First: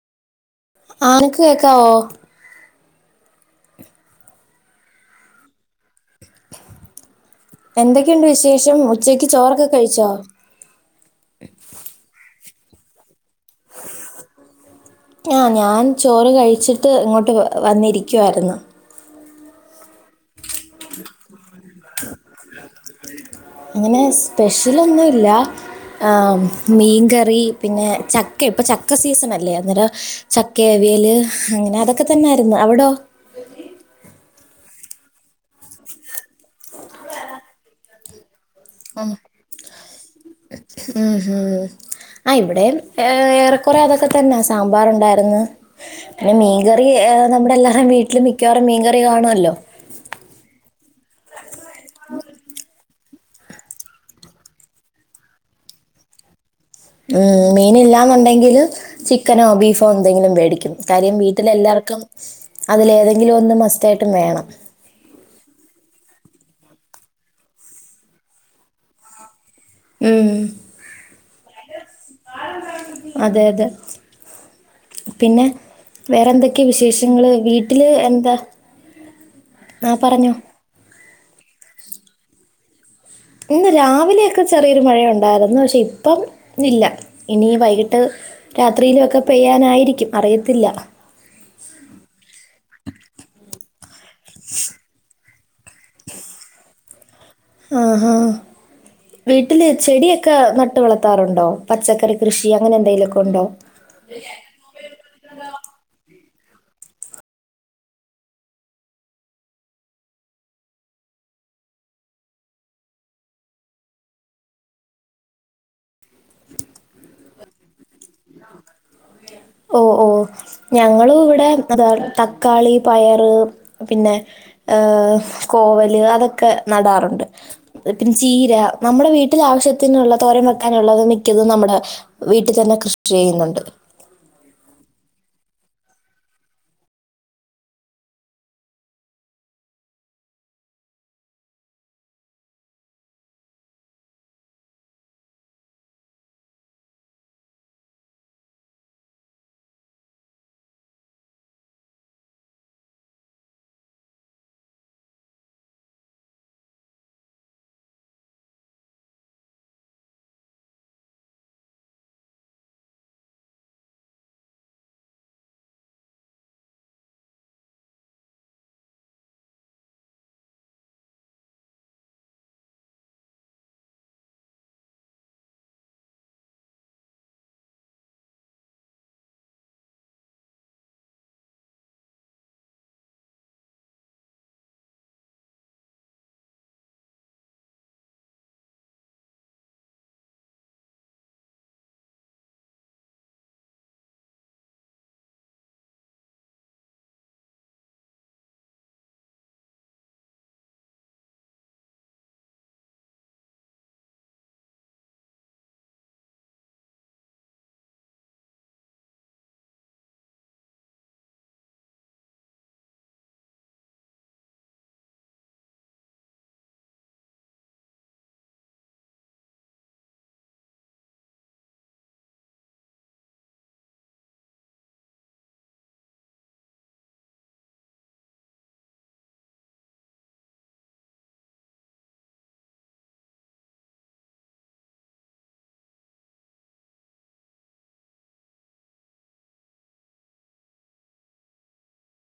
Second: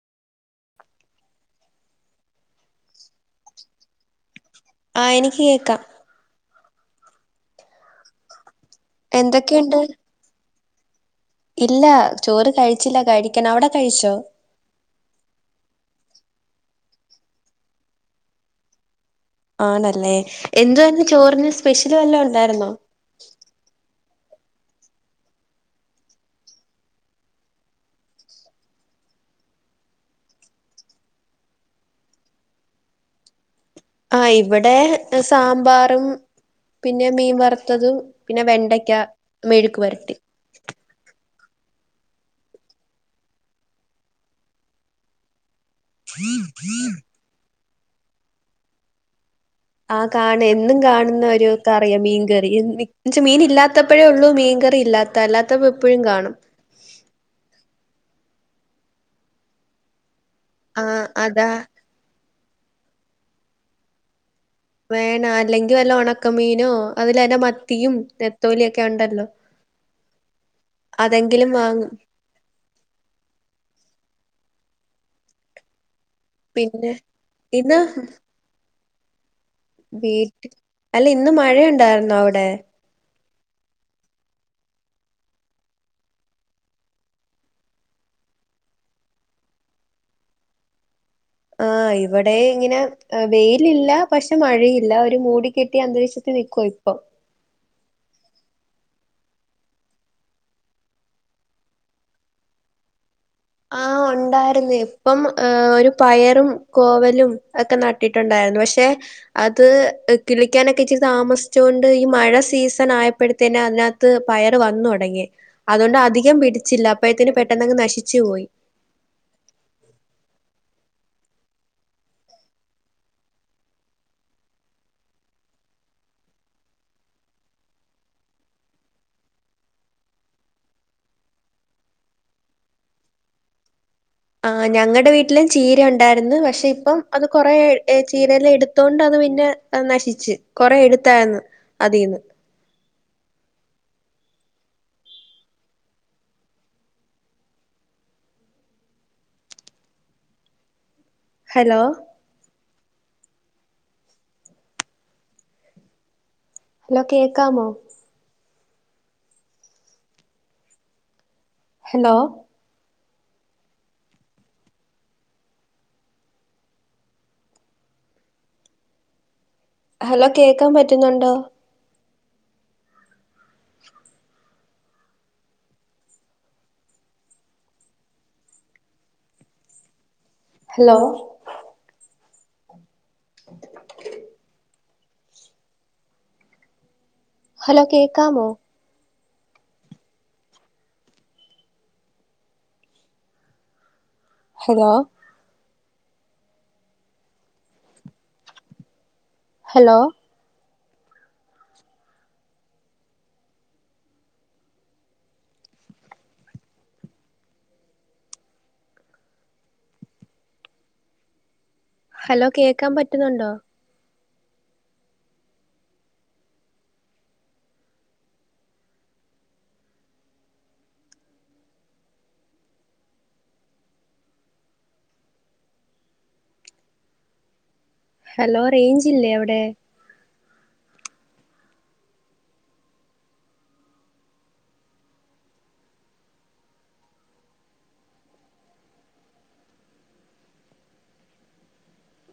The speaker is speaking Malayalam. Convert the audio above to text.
ആനക്ക് കേൾക്കാവോ ആഹ് എനിക്ക് കേൾക്കാം എന്തൊക്കെയുണ്ട് വിശേഷം ഉച്ചക്ക് ചോറൊക്കെ എന്തൊക്കെയുണ്ട് കഴിച്ചോ ഇല്ല ചോറ് കഴിച്ചില്ല കഴിക്കണം അവിടെ കഴിച്ചോ ആഹ് ഞാൻ ചോറ് കഴിച്ചിട്ട് ഇങ്ങോട്ട് വന്നിരിക്കുവായിരുന്നു ആണല്ലേ എന്തുരുന്നു ചോറിന് സ്പെഷ്യല് വല്ല ഉണ്ടായിരുന്നോ അങ്ങനെ സ്പെഷ്യലൊന്നുല്ല ആഹ് മീൻകറി പിന്നെ ചക്ക ഇപ്പൊ ചക്ക സീസൺ അല്ലേ അന്നേരം ചക്കേവിയല് അങ്ങനെ അതൊക്കെ തന്നൊയിരുന്നു അവിടോ ആഹ് ഇവിടെ സാമ്പാറും പിന്നെ മീൻ വറുത്തതും പിന്നെ വെണ്ട ക്ക മേഴുക്ക് വരട്ടി ഉം ഹും ആഹ് ഇവിടെ ഏ ഏറെക്കുറെ അതൊക്കെ തന്നെയ സാമ്പാർ ഉണ്ടായിന്ന് പിന്നെ മീൻകറി നമ്മുടെ എല്ലാവും വീട്ടില് മിക്കവാറും മീൻകറി കാണുല്ലോ ആഹ് കാണ എന്നും കാണുന്ന ഒരു കറിയ മീൻകറി എന്നച്ച മീൻ ഇല്ലാത്തപ്പോഴേ ഉള്ളൂ മീൻ കറി ഇല്ലാ അല്ലാത്തപ്പോ എപ്പോഴും കാണും ഉം മീനല്ലാന്നുണ്ടെങ്കില് ചിക്കനോ ബീഫോ എന്തെങ്കിലും മേടിക്ക ആ കാര്യം വീട്ടില അതാ എല്ലാവർക്കും അതിലേതെങ്കിലും ഒന്ന് മസ്റ്റയിട്ടും വേണം വേണ അല്ലെങ്കിൽ വല്ല ഉണക്കമീനോ അതിലല്ല മത്തിയും നെത്തോലിയ ഒക്കെ ഉണ്ടല്ലോ ഉം അതെങ്കിലും വാങ്ങും അതെ അതെ പിന്നെ വേറെന്തൊക്കെയ പിന്നെ വിശേഷങ്ങള് ഇന്ന് വീട്ടില് എന്താ ആ പറഞ്ഞോ വീട്ടിൽ അല്ല ഇന്ന് മഴയുണ്ടായിന്നോ അവിടെ ഇന്ന് രാവിലെയൊക്കെ ചെറിയൊരു മഴയുണ്ടായിരുന്നു പക്ഷേ ഇപ്പം ഇല്ല ഇനി വൈകിട്ട് രാത്രിയിലു ഒക്കെ പെയ്യാനായിരിക്കും അറിയത്തില്ല ആഹ് ഇവിടെ ഇങ്ങനെ വെയിലില്ല പക്ഷെ മഴയില്ല ഒരു മൂടി കിട്ടി അന്തരീക്ഷത്തിൽ നിൽക്കോ ഇപ്പൊ ആഹാ വീട്ടില് ചെടിയൊക്കെ നട്ട് വളർത്താറുണ്ടോ? പച്ചക്കറി കൃഷി അങ്ങനെ എന്തേലുഒക്കെ ഉണ്ടോ? ആഹ് ഒണ്ടാര് പ്പം ഒരു പയറും കോവലും ഒക്കെ നട്ടിട്ടുണ്ടായിരുന്നു പക്ഷെ, അത് കിളിക്കാനൊക്കെ ഇച്ചിരി താമസിച്ചു കൊണ്ട് ഈ മഴ സീസണായപ്പഴത്തെന്നെ അതിനാ ത്ത് പയറ് വന്നു തൊടങ്ങി. അതുകൊണ്ട് അധികം പിടിച്ചില്ല അപ്പഴത്തിന് പെട്ടെന്നങ്ങ് നശിച്ചു പോയി. ഓഹ് ഓഹ് ഞങ്ങളും വിടെ അതാ തക്കാളി പയറ് പിന്നെ ഏഹ് കോവല് അതൊക്കെ നടാറുണ്ട്. ഒത്തിരി ചീര നമ്മുടെ വീട്ടിൽ ആവശ്യത്തിനുള്ള തോരൻ വെക്കാനുള്ളത് മിക്കതും നമ്മുടെ വീട്ടിതന്നെ കൃഷി ചെയ്യുന്നുണ്ട്. ആഹ് ഞങ്ങടെ വീട്ടിലും ചീര ഉണ്ടായിരുന്നു പക്ഷെ ഇപ്പം അത് കൊറെ എ ചീരെല എടുത്തോണ്ട് അത് പിന്നെ അത് നശിച്ച് കൊറെ എടുത്തായിന്നു അതീന്ന് ഹലോ ഹലോ കേക്കാമോ? ഹലോ ഹലോ കേക്കാൻ പറ്റുന്നുണ്ടോ? ഹലോ ഹലോ കേക്കാമോ? ഹലോ ഹലോ ഹലോ കേക്കാൻ പറ്റുന്നുണ്ടോ? ഹലോ റെയിഞ്ചില്ലേ അവിടെ?